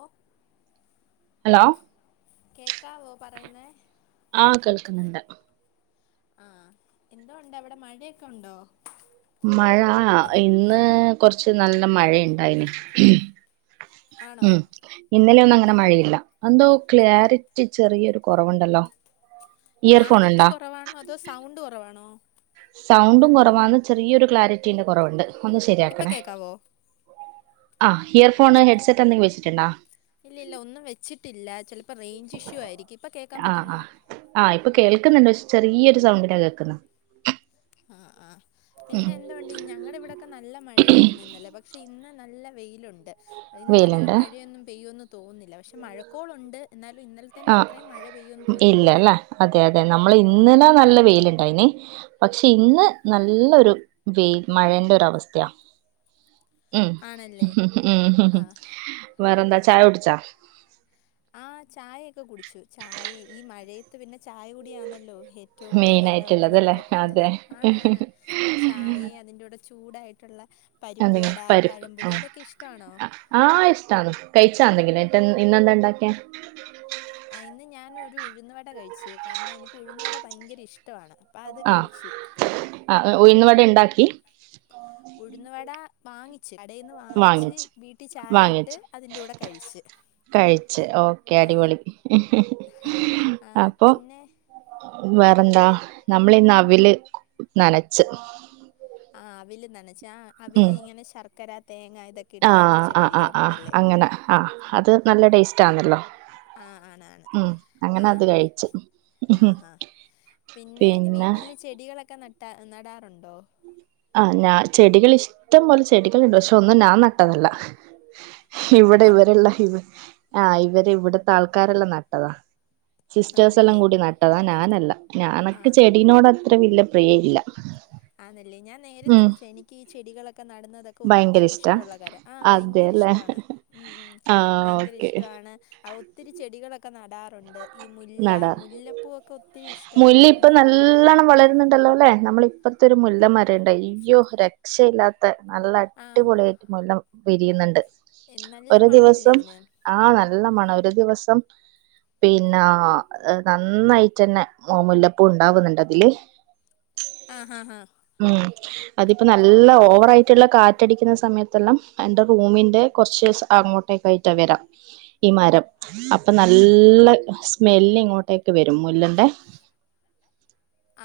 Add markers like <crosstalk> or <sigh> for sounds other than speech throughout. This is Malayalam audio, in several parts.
ഓഹ് ഹലോ കേക്കാവോ പറയുന്നേ ആഹ് കേൾക്കുന്നുണ്ട് ആഹ് എന്തൊണ്ട് അവിടെ മഴയൊക്കെ ഉണ്ടോ മഴ ഇന്ന് കൊർച്ച് നല്ല മഴണ്ടായിന് ആണോ ഉം ഇന്നലെ ഒന്നും അങ്ങനെ മഴയില്ല എന്തോ ക്ലാരിറ്റി ചെറിയൊരു കൊറവുണ്ടല്ലോ ക്ലാരിറ്റി കൊറവാണോ അതോ സൗണ്ട് കൊറവാണോ സൗണ്ടും കൊറവാന്ന് ചെറിയൊരു ക്ലാരിറ്റീന്റെ കൊറവുണ്ട് ഒന്ന് ഇപ്പൊ ശരിയാക്കണേ കേക്കാവോ ആഹ് ഹിയർ ഫോണ് ഹെഡ്സെറ്റ് എന്തെങ്കിലും വെച്ചിട്ടുണ്ടോ ഇല്ല ഇല്ല ഒന്നും വെച്ചിട്ടില്ല ചിലപ്പോ റേഞ്ച് ഇഷ്യൂ ആയിരിക്കും ഇപ്പൊ കേൾക്കാൻ ആഹ് പറ്റുന്നോ ആഹ് ആഹ് ഇപ്പൊ കേൾക്കുന്നുണ്ട് പക്ഷേ ചെറിയൊരു സൗണ്ടിനാ കേൾക്കുന്നത് ആഹ് ആഹ് ഉം പിന്നെ എന്ത എന്തോണ്ട് ഞങ്ങൾടെ ഇവിടെയൊക്കെ നല്ല മഴയായിരുന്നു ഇന്നലെ പക്ഷെ ഇന്ന് നല്ല വെയിലുണ്ട് ഇന്നധികം വെയിലുണ്ട് മഴയൊന്നും പെയ്യൊന്നും തോന്നുന്നില്ല പക്ഷെ മഴക്കോളുണ്ട് എന്നാലും ഇന്നല ആഹ് ഇല്ലല്ലേ അതെ അതെ നമ്മൾ ഇല്ല ഇന്നല നല്ല വെയിലുണ്ടായിന് പക്ഷെ ഇന്ന് നല്ലൊരു വെൽ മഴേന്റെ ഒരവസ്ഥയാ ഉം ആണല്ലേ ഉം ആഹ് വേറെന്താ ചായ കുടിച്ചാ ആഹ് ചായൊക്കെ കുടിച്ചു ചായെ ഈ മഴയത്ത് പിന്നെ ചായ കുടിയാണല്ലോ ഏ റ്റവും മെയിൻ പ്രധാനായിട്ട് ആയിട്ടുള്ളതല്ലേ നമുക്കൊക്കെ ഉള്ളത് അതെ ആണ് ആണ് ചായേം അതിന്റെ കൂടെ ചൂടായിട്ട് ട്ടുള്ള എന്തെങ്കിലും പരിപ്പുവട പരിപ്പ് പഴംപൊരി ആഹ് അതൊക്കെ ഇഷ്ടാണോ ആഹ് ഇഷ്ട്ടാണ് കഴിച്ച എന്തെങ്കിലും ആയിട്ട് ഇന്നെന്താ ഉണ്ടാക്കിയെ ആഹ് ഇന്ന് ഞാനൊരു ഉഴുന്ന്‌ വട കഴിച്ചു കാരണം എനിക്ക് ഉഴുന്നുവട ഭയങ്കര ഇഷ്ടവാണ് അപ്പം അത് ആഹ് കഴിച്ച് ആഹ് ഉഴുന്ന് വട ഇണ്ടാക്കി ഉഴുന്നുവട വാങ്ങി കടേന്ന് വാങ്ങിച്ച് വീട്ടിൽ ചായ ഇട്ട് വാങ്ങിച്ച് അതിന്റെ കൂടെ കഴിച്ച്‌ കഴിച്ച് ഓക്കെ അടിപൊളി ആ ആ അപ്പൊ പിന്നെ വേറെന്താ നമ്മളിന്ന് അവില് നനച്ച് ആഹ് അവിൽ നനച്ച് ആഹ് ഉം അവില് ഇങ്ങനെ ശർക്കര തേങ്ങ ഇതൊക്കെ ഇട്ട് ആഹ് നനച്ച് ആഹ് ആഹ് ആഹ് കഴിക്കാറുണ്ടല്ലേ അങ്ങനെ ആഹ് അത് നല്ല ടേസ്റ്റ് ആന്നല്ലോ ആ ആണാണ് ഉം അങ്ങനെ ആ അത് കഴിച്ച് ആ ഹാ പിന്നെ വീട്ടില് ചെടികളൊക്കെ നട്ടാ നടാറുണ്ടോ ആഹ് ഞാൻ ചെടികൾ ഇഷ്ടം പോലെ ചെടികളുണ്ട് പക്ഷെ ഒന്നും ഞാൻ നട്ടതല്ല ഇവിടെ അം ഇവരെല്ല ഇവ ആഹ് ഇവര് ഇവിടത്തെ ആൾക്കാരെല്ലാം നട്ടതാ സിസ്റ്റേഴ്സ് എല്ലാം ആണല്ലേ കൂടി നട്ടതാ ഞാനല്ല ഞാ ആ എനക്ക് ചെടിനോട് അത്ര വല്യ പ്രിയ ഇല്ല ആന്ന്ല്ലേ ഞാൻ നേരെ ഉം തിരിച്ച എനിക്ക് ഈ ചെടികളൊക്കെ നട്ന്നതൊക്കെ ഭയങ്കര ഒത്തിരി ഇഷ്ടാ ഇഷ്ട്ടൊള്ള കാര്യാ ആഹ് ഭയങ്കര അതെല്ലേ ഇഷ്ടാണ് ഉം ഉം ആഹ് ഭയങ്കര ഓക്കെ ഇഷ്ടാണ് അത്‌ ഒത്തിരി ചെടികളൊക്കെ നടാറുണ്ട് ഈ മുല്ല നടാറ് മുല്ലപ്പൂവൊക്കെ ഒത്തിരി ഇഷ്ടാണ് അപ്പൊ മു നല്ലോണം വളരുന്ന്ണ്ടല്ലോ ല്ലെ നമ്മളെ ഇപ്പറ്ത്തെ ഒരു മുല്ലമരം ഇണ്ടേനി അയ്യോ രക്ഷയില്ലാത്ത നല്ല ആ അടിപൊളി ആയിട്ട് മൂല്ല വിരിയുന്നുണ്ട് എ- നല്ല ഒരു മണമല്ലേ ദിവസം അതിന് ആഹ് നല്ല മണം ഒരു ദിവസം പിന്ന ആഹ് നന്നായിട്ടെന്നെ മുല്ലപ്പൂ ഇണ്ടാവുന്നുണ്ട് അതില് ആഹ് ഹാ ഹാ ഉം അതിപ്പോ നല്ല ഓവറായിട്ട ട്ട്ള്ള കാറ്റടിക്കുന്ന സമയത്തെല്ലാം എന്റെ റൂമിന്റെ കുറച്ച് അങ്ങോട്ടേക്കായിട്ടാ വരാ ഈ മരം അപ്പൊ നല്ല സ്മെല്ല് ഇങ്ങോട്ടേക്ക് വരും മുല്ലന്റെ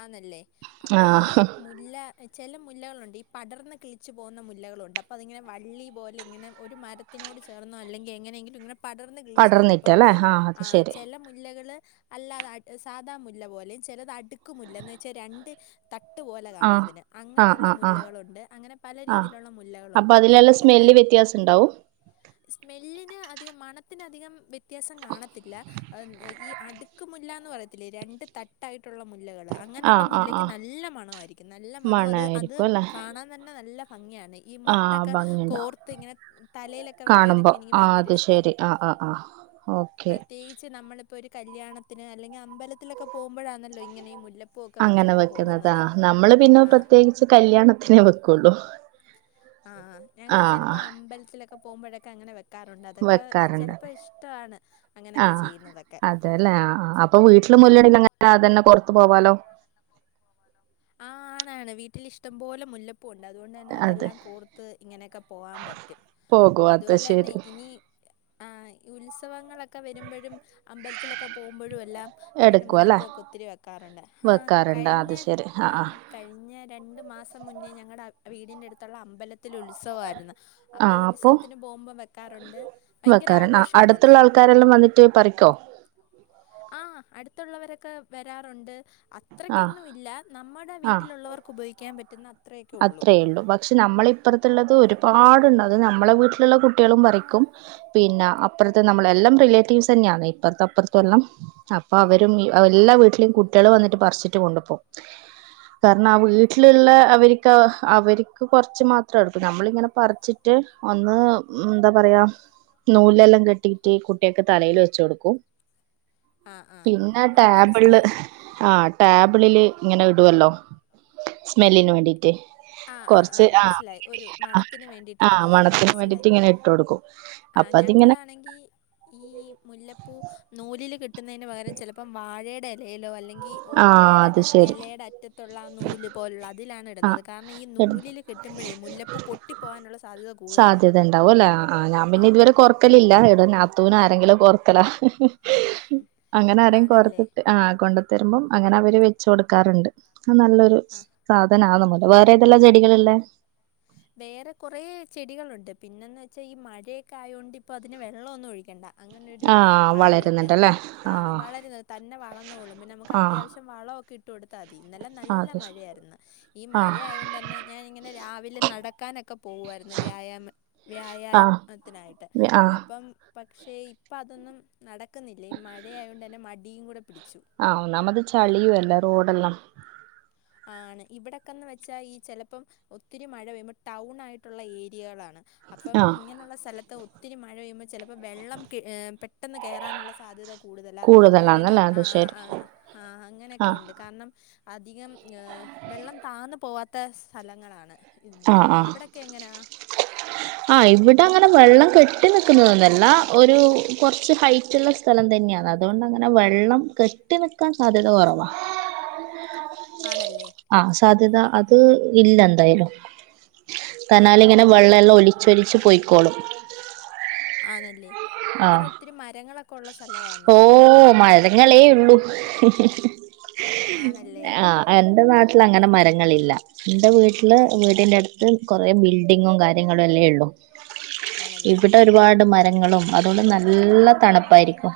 ആന്നല്ലേ അപ്പൊ ഈ ആ മു മുല്ല ചെല മുല്ലകളുണ്ട് ഈ പടർന്ന് കിളിച്ച് പോകുന്ന മുല്ലകളുണ്ട് അപ്പ അതിങ്ങനെ വള്ളി പോലെ ഇങ്ങനെ ഒരു മരത്തി ത്തിനോട് ചേർന്നോ അല്ലെങ്കിൽ എങ്ങനെങ്കിലും ഇങ്ങനെ പടർന്ന് കിളിച്ചുവരും അപ്പൊ പടർന്നിട്ടല്ലേ അത് അത് ആഹ് ശരി ചെല മുല്ലകള് അല്ലാതെ സാധാ മുല്ല പോലേം ചിലത് അടുക്ക്‌ മുല്ല എന്ന് വെച്ചാ രണ്ട് ത ട്ട്പോലെ കാണും ആഹ് അതിന് ആഹ് അങ്ങനെയുള്ള ആഹ് ആഹ് മുല്ലകളൊണ്ട് അങ്ങന പല രീതിയിലുള്ള മുല്ലകളുണ്ട് അപ്പോ എനിക്കിത് ല് ഭയങ്കര വ്യത്യാസംണ്ടാവും സ്മെല്ലിന് അധികം മണത്തിന് അധികം വ്യത്യാസം കാണത്തില്ല ഈ അടു ക്ക്‌ മുല്ല എന്ന് പറയത്തില്ലേ രണ്ട് തട്ടായിട്ടുള്ള മുല്ലകൾ അങ്ങനെയുള്ള ആഹ് ആഹ് മുല്ലയ്ക്ക് ആഹ് നല്ല മണം ആയിരിക്കും നല്ല മണം അത് അത് മണായിരിക്കും അല്ലെ കാണാൻ തന്നെ നല്ല ഭംഗിയാന്നെ ഈ ആഹ് മൊട്ടൊക്കെ ഭംഗിയുണ്ടാവും കോർത്ത് ഇങ്ങനെ തലയിലൊക്കെ കാണുമ്പോ വെക്കാനൊക്കെ എനിക്ക് ആഹ് ഭയങ്കര അത് ഇഷ്ട ശരി ആഹ് ആഹ് ആഹ് ഓക്കെ നമ്മള് ഇപ്പോ ഒരു കല്യാണത്തിന് അല്ലെങ്കിൽ അമ്പലത്തിലൊക്കെ പോകുമ്പോഴാന്നല്ലോ ഇങ്ങനെയീ മുല്ല അങ്ങനെ വെക്കുന്നത് നമ്മള് പിന്നെ ആ പ്രത്യേകിച്ച് കല്യാണത്തിനെ വെക്കുള്ളു ആഹ് ഞങ്ങള് ചെലപ്പോ അമ്പലത്തിലൊക്കെ ഒക്കെ പോകുമ്പോഴൊക്കെ അങ്ങനെ വെക്കാറുണ്ട് അതൊക്കെ വെക്കാറുണ്ട് ചെലപ്പോൾ ഇഷ്ടാണ് അങ്ങനെയൊക്കെ ചെയ്യണതൊക്കെ അതല്ലേ അപ്പൊ വീട്ടില് മുല്ലണൽ അങ്ങനെ അതന്നെ പൊറത്ത് പോവാലോ ആഹ് ആണാണ് വീട്ടിൽ ഇഷ്ടം പോലെ മുല്ലപ് പുവ്ണ്ട് അതുകൊണ്ട് തന്നെ അതെ അതെല്ലാം കോർത്ത് ഇങ്ങനെയൊക്കെ പോകാൻ പറ്റും പോകും അത് അതുപോലെന്നെ ശരി ഇനി ആഹ് ഉത്സവങ്ങളൊക്കെ ഒക്കെ വരുമ്പോഴും അമ്പലത്തിലൊക്കെ പോകുമ്പോഴും എല്ലാം ഇങ്ങനെ എടുക്കും അല്ലെ മുല്ലപ്പൂവക്കെ ഒത്തിരി വെക്കാറുണ്ട് ഹ വെക്കാറുണ്ട് കഴിഞ്ഞ അത് ശരി ആഹ് കഴിഞ്ഞ രണ്ടു മാസം മുന്നേ ഞങ്ങടെ വീടിന്റെ അടുത്തുള്ള അമ്പലത്തിൽ ഉത്സവാരുന്നു അപ്പൊ ഉത്സവത്തിന് പോകുമ്പം വെക്കാറുണ്ട് ഭയങ്കര വെക്കാറുണ്ട് ആഹ് ആഘോഷാണത് അടുത്തുള്ള <unintelligible> പറിക്കോ ആഹ് അടുത്തുള്ളവരൊക്കെ വരാറുണ്ട് അ ആഹ് അത്രക്കൊന്നു ഇല്ല നമ്മുടെ വീട്ടിലുള്ളവർക്ക് ഉപയോഗിക്കാൻ പറ്റുന്ന അത്രയൊക്കെ ഉള്ളൂ അത്രേയുള്ളു ബാ പക്ഷെ നമ്മള ഇപ്പുറത്തുള്ളത് ഒരുപാടുണ്ട് അത് നമ്മളെ വീട്ട്ള്ള കുട്ടികളും പറിക്കും പിന്നെ അപ്പുറത്ത് നമ്മളെ എല്ലാം റിലേറ്റീവ്സ് തന്നെയാണ് ഇപ്പറത്തെ അപ്പുറത്തും എല്ലാം അപ്പൊ അവരും എല്ലാ വീട്ട്ലെ കുട്ടികള് വന്നിട്ട് പറിച്ചിട്ട് കൊണ്ടുപോകും കാരണം ആ വീട്ടിലുള്ള അവരി ക്ക അവര് ക്ക് കൊറച്ച് മാത്രം എടുത്ത് നമ്മളിങ്ങനെ പറിച്ചിട്ട് ഒന്ന് എന്താ പറയാ നൂലിലെല്ലാം കെട്ടിയിടറ്റ് കുട്ട്യാക്ക് തലയിൽ വെച്ച് കൊടുക്കും ആ ആ പിന്നെ ആ ടാബിള്ല് മനസ്സിലായി ആഹ് ടാബിളില് ഇങ്ങനെ ഇടുല്ലോ സ്മെല്ലിന് വേണ്ടീട്ട് ആഹ് ആഹ് ആ മനസ്സിലായി ഒരു മണത്തിന് വേണ്ടിയിട്ട് ഇടുന്നത് ആ മണത്തിന് വേണ്ടിട്ട് മനസ്സിലായി ഇങ്ങനെ ഇട്ട് കൊടുക്കും അപ്പൊ ആഹ് അതിങ്ങനെ ഞങ്ങളാണെങ്കിൽ ഈ മുല്ലപ്പൂ നൂലില് കിട്ടുന്നതിന് പകരം ചെലപ്പോം വാഴേടെ ഇലയിലോ അല്ലെങ്കിൽ ആ ഓലയുടെ അത് ശരി ഇലയുടെ അറ്റത്തുള്ള നൂല് പോലുള്ള അതിലാണ് ആ ഇടുന്നത് കാരണം ഈ ഇടും. നൂലില് കെട്ടുമ്പോഴേ മുല്ലപ്പ് പൊട്ടി പോകാനുള്ള സാധ്യത കൂടുതലാ ആഹ് ആഹ് ഞാൻ പിന്നെ ഇതുവരെ കോർക്കലില്ല ഈട ഞാത്തൂനോ ആരെങ്കിലും കോർക്കലാ ഏഹ് ഉം, അങ്ങനെ ആരെ ആണല്ലേ കോർത്തിട്ട് ആഹ് കൊണ്ട തരുമ്പം അങ്ങനെ അവര് വെച്ച കൊടുക്കാറുണ്ട് അ നല്ലൊരു ആ <unintelligible> വേറെ തെല്ലാം ചെടികള്ല്ലേ വേറെ കുറേ ചെടികളുണ്ട് പിന്നെന്ന് വെച്ചാൽ ഈ മഴയൊക്കെ ആയതൊണ്ട് ഇപ്പോൾ അതിന് വെള്ളമൊന്നും ഒഴിക്കേണ്ട അങ്ങനൊരു ആ കാര്യ ഉണ്ട് വളരുന്നുണ്ടല്ലേ ആ ആഹ് വളരുന്നു തന്നെ വളന്നോളും പിന്നെ നമുക്ക് ആഹ് അത്യാവശ്യം വളമൊക്കെ ഇട്ട് കൊടുത്താൽ മതി ഇന്നലെ നല്ല അതെ മഴയാരുന്നു ഈ ആഹ് മഴയാകൊണ്ടന്നെ ഞാനിങ്ങനെ രാവിലെ നടക്കാനൊക്കെ പോവുമായിരുന്നു വ്യായാമ ആഹ് വ്യായാമത്തിനായിട്ട് ആഹ് അപ്പം പക്ഷേ ഇപ്പം അതൊന്നും നടക്കുന്നില്ലേ മഴയായകൊണ്ട് തന്നെ മടിയും കൂടെ പിടിച്ചു ആ ഒന്നാമ്മത് ചളിയും അല്ല റോഡല്ലാം ആണ് ഇവിടെക്കെന്ന് വെച്ചാൽ ഈ ചെലപ്പം ഒത്തിരി മഴ പെയ്യുമ്പം ടൗൺ ആയിട്ടുള്ള ഏരിയകളാണ് അപ്പം ആഹ് ഇങ്ങനെയുള്ള സ്ഥലത്ത് ഒത്തിരി മഴ പെയ്യ്മ്പം ചിലപ്പോൾ വെള്ളം പെട്ടെന്ന് കേറാനുള്ള സാധ്യത കൂടുതലാ അതുപോലെനി കൂടുതലാന്നല്ലേ അത് ശരി ആഹ് ആഹ് അങ്ങനെയൊക്കെ ആഹ് ഉണ്ട് കാരണം അധികം ഏഹ് വെള്ളം താന്ന് പോവാത്ത സ്ഥലങ്ങളാണ് ആഹ് ഇതെല്ലാം ആഹ് അവിടെ ക്കെങ്ങനാ ആഹ് ഇവിടെ അങ്ങനെ വെള്ളം കെട്ടി നിൽക്കുന്നതൊന്നല്ല ഒരു കുറച്ച് ഹൈറ്റ്ള്ള സ്ഥലം തന്നെയാണ് അതുകൊണ്ട് അങ്ങനെ വെള്ളം കെട്ടി നിൽക്കാൻ സാധ്യത കൊറവാ ആണല്ലേ ആഹ് സാധ്യത ആ അത് ഇല്ല എന്തായാലും ആ ആ തന്നാലിങ്ങനെ വെള്ളം എല്ലാം ഒലിച്ചൊലിച്ച്ലിച്ച് പോയ്ക്കോളും ആണല്ലേ അവിടെ ഒത്തിരി മരങ്ങളൊക്കെ ഉള്ള സ്ഥലവാ ഓഹ് മരങ്ങളേ ഉള്ളുഹ് ഹ് ആണല്ലേ ആഹ് എന്റെ നാട്ടിൽ അങ്ങനെ മരങ്ങളില്ല എന്റെ വീട്ടില് ആ വീടിൻ്റെ അടു കൊറേ ബിൽഡിങ്ങും കാര്യങ്ങളും അല്ലേള്ളൂ ആണല്ലേ ഇവിടെ ഒരുപാട് മര ളും അതോണ്ട് നല്ല തണ്പ്പായിരിക്കും.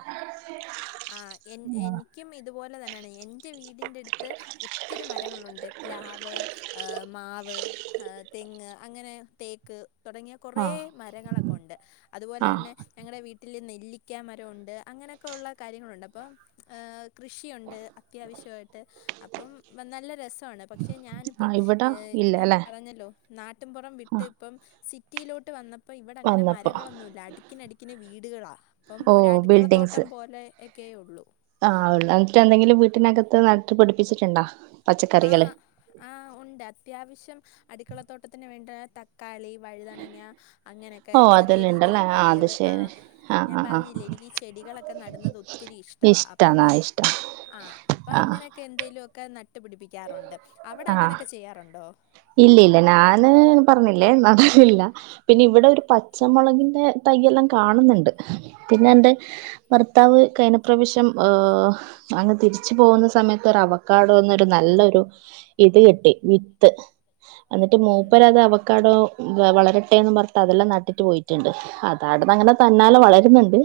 ആഹ് എൻ എനിക്കും ഇതുപോലെ തന്നാണ് എൻറെ വീടിന്റെടുത്ത്. ഒത്തിരി മരങ്ങളുണ്ട് പ്ലാവ്, ആഹ് മാവ്. ആഹ് തെങ്ങ്, അങ്ങനെ തേക്ക്. തൊടങ്ങിയ കുറേ ആഹ് മരങ്ങളൊക്കെ ഒണ്ട് അതുപോലെ ആഹ് തന്നെ ഞങ്ങടെ വീട്ടി ട്ടില് നെല്ലിക്കാ മരം ഒണ്ട് അങ്ങനൊക്ക ഒള്ള. കാര്യങ്ങളുണ്ട് അപ്പോം ആഹ് കൃഷിയുണ്ട് അത്യാവശ്യായിട്ട് അപ്പം നല്ല രസ സൊ ആണ് പക്ഷെ ഞാനിപ്പം ആഹ് ഇവിടെ ഇല്ല ഞാൻ അല്ലെ പറഞ്ഞല്ലോ നാട്ടിൻപുറം വിട്ട് ആഹ് ഇപ്പം സിറ്റി. റ്റീലോട്ട് വന്നപ്പോ ഇവിടെ അങ്ങനെ വന്നപ്പോ മരങ്ങളൊന്നൂല്ല അടുക്കിനടുക്കിന് വീടുകളാ. ഇപ്പം ഓ ഒരു അടുക്കളത്തോട്ടം ബിൽഡിങ്സ് പോലെ ഒക്കെയൊള്ളൂ. ആഹ് ഉള്ളെ ഐറ്റ എന്തെങ്കിലും വീട്ടിനകത്ത് നട്ട് പിടിപ്പിച്ചിട്ട്ണ്ടാ. ആഹ്. ആഹ് ഉണ്ട് അത്യാവശ്യം അട്ക്കളത്തോട്ടത്തിന് വേണ്ട തക്കാളി, വഴുതനങ്ങ. അങ്ങനെക്കെ ഓ ചെറിയ അതെല്ലാം ഉണ്ടല്ലേ രീതീല് ആഹ് അത് പയറ് ശരി ആഹ് ആഹ് ഞാൻ ആഹ് ആഹ് പറഞ്ഞില്ലെ എനിക്കീ ചെടികളൊക്കെ നടുന്നത് ഒത്തിരി ഇഷ്ട ഇഷ്ട്ടാ ന്നാ ഇഷ്ട്ടാ ആഹ് അപ്പ അങ്ങനെയൊക്കെ എന്തേലൊക്കെ നട്ടുപിടിപ്പിക്കാറുണ്ട് അവിടെ അങ്ങനൊക്കെ ചെയ്യാറുണ്ടോ. ഇല്ലില്ല നാന് പറഞ്ഞില്ലേ അതറിയില്ലാ. പിന്നെ ഇവിടെ ഒരു പച്ചമൊളകിന്റെ തയ്യെല്ലാം കാണുന്ന്ണ്ട് പിന്നെ എന്റെ. ഭർത്താവ് കഴിനപ്രാവശ്യം ആഹ്. അങ്ങ് തിരിച്ചു പോവുന്ന സമയത്തൊരു അവക്കാടോന്നൊരു നല്ലൊരു ഇത് കിട്ടി വിത്ത്. എന്നിട്ട് ഉം മൂപ്പരത് അവക്കാടോ. വളരട്ടെന്ന് പറഞ്ഞ്ട്ട് അതെല്ലാം നട്ടിട്ട് പോയിട്ട്ണ്ട് അതാടന്ന് അങ്ങനെ തന്നാലെ വളരുന്നുണ്ട്.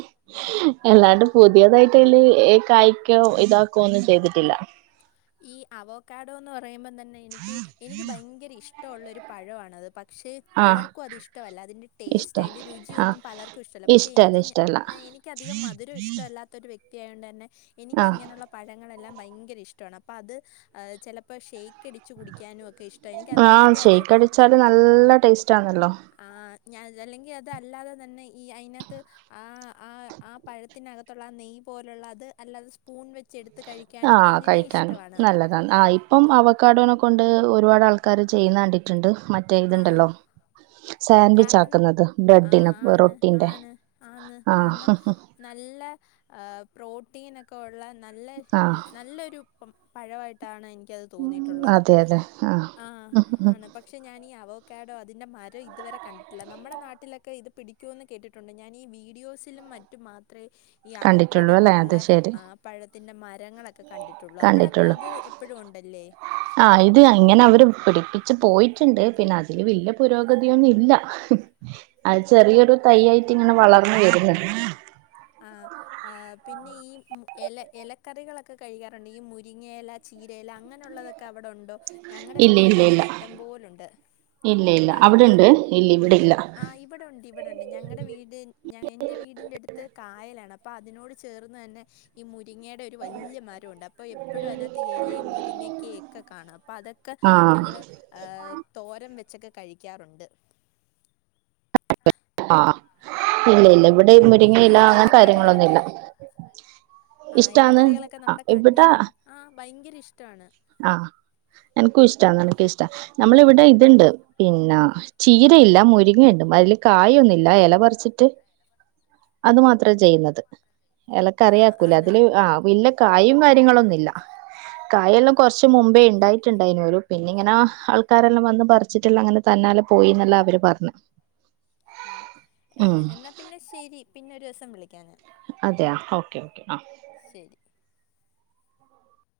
എല്ലാണ്ട് പുതിയതായിട്ടയ്ല് കായ്ക്കോ ഇതാക്കോ ഒന്നും ചെയ്തിട്ടില്ല. ഈ അവോക്കാഡോന്ന് പറയുമ്പം തന്നെ എനിക്ക് എനിക്ക് ഭയങ്കര ഇഷ്ടമുള്ള ഒരു പഴമാണത് പ ക്ഷേ ആഹ് പലർക്കും അത് ഇഷ്ടവല്ലാ അതിൻ്റെ ഇഷ്ട ടേസ്റ്റ് അതിൻ്റെ ആഹ് രുചിയൊന്നും പലർക്കും ഇഷ്ടല്ല പക്ഷേ എനിക്ക് ഞ എനി ക്ക അധികം മധുരം ഇഷ്ടവല്ലാത്ത ഒരു വ്യക്തിയായോണ്ടെന്നെ എനിക്ക് ആഹ് ഇങ്ങനെയുള്ള പഴങ്ങളെല്ലാം ഭയങ്കര ഇഷ് ട്ടവാണ് അപ്പ അത് ഹ് ചെലപ്പോ ഷൈ ക്കടിച്ചു കുടിക്കാനും ഒക്കെ ഇഷ്ട എനിക്ക് ആഹ് അതിനെക്കാട്ടി അത് ഷെയ്ക്ക് ഹ് ന്ന അടിച്ചാല് നല്ല ടേസ്റ്റ് ആണല്ലോ ആഹ് ഞാൻ അല്ലെങ്കി അതല്ലാതെ തന്നെ ഈ അയിനാത്ത്. ആഹ് ആഹ് ആ പഴത്തിനകത്തുള്ള ആ നെയ്യ് പോലുള്ള അത് അല്ലാതെ സ്പൂ പൂൺ വെച്ച് എടുത്ത് കഴിക്കാനും അങ്ങനെ. താണ് ഇഷ്ടമാണ് നല്ലതാണ് ആ ഇപ്പം അവക്കാഡോനെ കൊണ്ട് ഒരുപാട് ആൾക്കാര് ചെയ്യുന്ന കണ്ടിട്ടുണ്ട്. മറ്റെ ആ ഇത്ണ്ടല്ലോ. കാരണം സാൻവിച്ചാക്കുന്നത് ആ ബ്രെഡിന് ആണ് റൊട്ടിന്റെ ആണ് ആന്ന് ആഹ്. കാരണം നല്ല പ്രോട്ടീനൊക്കെ ഒള്ള നല്ല ആഹ് നല്ലൊരു. പ്പം പഴവായിട്ടാണ് എനിക്കത് തോന്നിയിട്ടുള്ളത് അതെ അതെ ആഹ് ആണ് പക് പക്ഷെ ഞാനീ അവോക്കാഡോ അതിന്റെ മരം ഇതുവരെ. കണ്ടിട്ടില്ല നമ്മുടെ നാട്ടിലൊക്കെ ഇത് പിടിക്കൂ ന്ന് കേട്ടിട്ടുണ്ട് ഞാനീ വീഡിയോസിലും മറ്റു മാത്രെ. ഈ കണ്ടിട്ടുള്ളൂ അവോക്കാഡോ അല്ലേ പോലുള്ള അത് ശരി ആഹ്. പഴത്തിൻ്റെ മരങ്ങളൊക്കെ കണ്ടിട്ടൊള്ളു അവിടൊക്കെ കണ്ടിട്ടുള്ളൂ അത് എപ്പഴും ഉണ്ടല്ലേ. ആഹ് ഇത് അങ്ങനെ അവര് പിടിപ്പിച്ച് പോയിട്ടിണ്ട് പിന്നെ അതില് വല്ല്യെ പുരോഗതിയൊന്നു ഇല്ല. അഹ് ചെറിയൊരു തയ്യായിട്ട് ഇങ്ങനെ വളർന്ന് വരുന്ന്ണ്ട് ആഹ്. ആഹ് പിന്നെ ഈമ് എല എലക്കറികളൊക്കെ കഴിക്കാറുണ്ടോ ഈ മുരിങ്ങയില, ചീരയില അങ്ങനുള്ളതൊക്കെ. ക്കെ അവിടുണ്ടോ. ഞങ്ങടെ ഇല്ല ഇല്ല വീട്ടിലൊക്കത് ഇല്ല ഇഷ്ടം പോലുണ്ട് ഇല്ല ഇല്ല ആണല്ലേ അവിടെണ്ട് ഇല്ല ആ ഇവിടെ ഇല്ല ആയിപ്പോ ഇവടൊണ്ട് ഇവടണ്ട് ഞങ്ങടെ വീട് ഞ എന്റെ വീടിന്റെ അടുത്ത്. ത്ത് കായലാണ് അപ്പ അതിനോട് ചേർന്ന് തന്നെ ഈ മുരിങ്ങയുടെ ഒരു വല്ല്യെ മരവുണ്ട് അപ പ്പൊ എപ്പഴും അയിനാത്ത് എലയും, മുരിങ്ങക്കേം എക്കെ കാണാ അപ്പൊ അതൊക്കെ ആഹ് ഞങ്ങള് അഹ് തോരൻ വച്ചൊക്കെ കഴിക്കാറുണ്ട്. ആഹ് ഇല്ല ഇല്ല ഇവിടെ കാരണം ഈ മുരിങ്ങില അങ്ങൻത്തെ കാര്യങ്ങളൊന്നുല്ല. ആഹ് എലക്കറിളൊക്കെ നമ്മുടെ കണ്ണിനും ആ ഭയങ്കര ഇഷ്ടാണ്. ആഹ് എനക്കും ഇഷ്ട എനക്കും ഇഷ്ട. നമ്മളെ ഇവിടെ ഇത്ണ്ട് പിന്നാ ചീരയില്ല മുരിങ്ങണ്ട് മതില് കായൊന്നില്ല എല പറിച്ചിട്ട് അത് മാത്രേ ചെയ്യുന്നത് ആ എലകറി ആക്കൂലെ ആണ് അതില് ആ ഇല്ല കായും കാര്യങ്ങളൊന്നുല്ല. കായെല്ലാം കൊർച്ച് മുമ്പേ ണ്ടായിട്ട്ണ്ടേയ്നു നോലു പിന്ന ഇങ്ങന ആൾക്കാരെല്ലാം വന്ന് പറ ച്ചിട്ട്ല്ലാ അങ്ങനെ തന്നാലെ പോയിന്നല്ല അവര് പർണ്. ആ എന്നാ പിന്നെ ശരി പിന്നെ ഒരുസം വിളിക്കാ ഞാൻ. അതെയോ ഓക്കെ ആഹ് ശരി.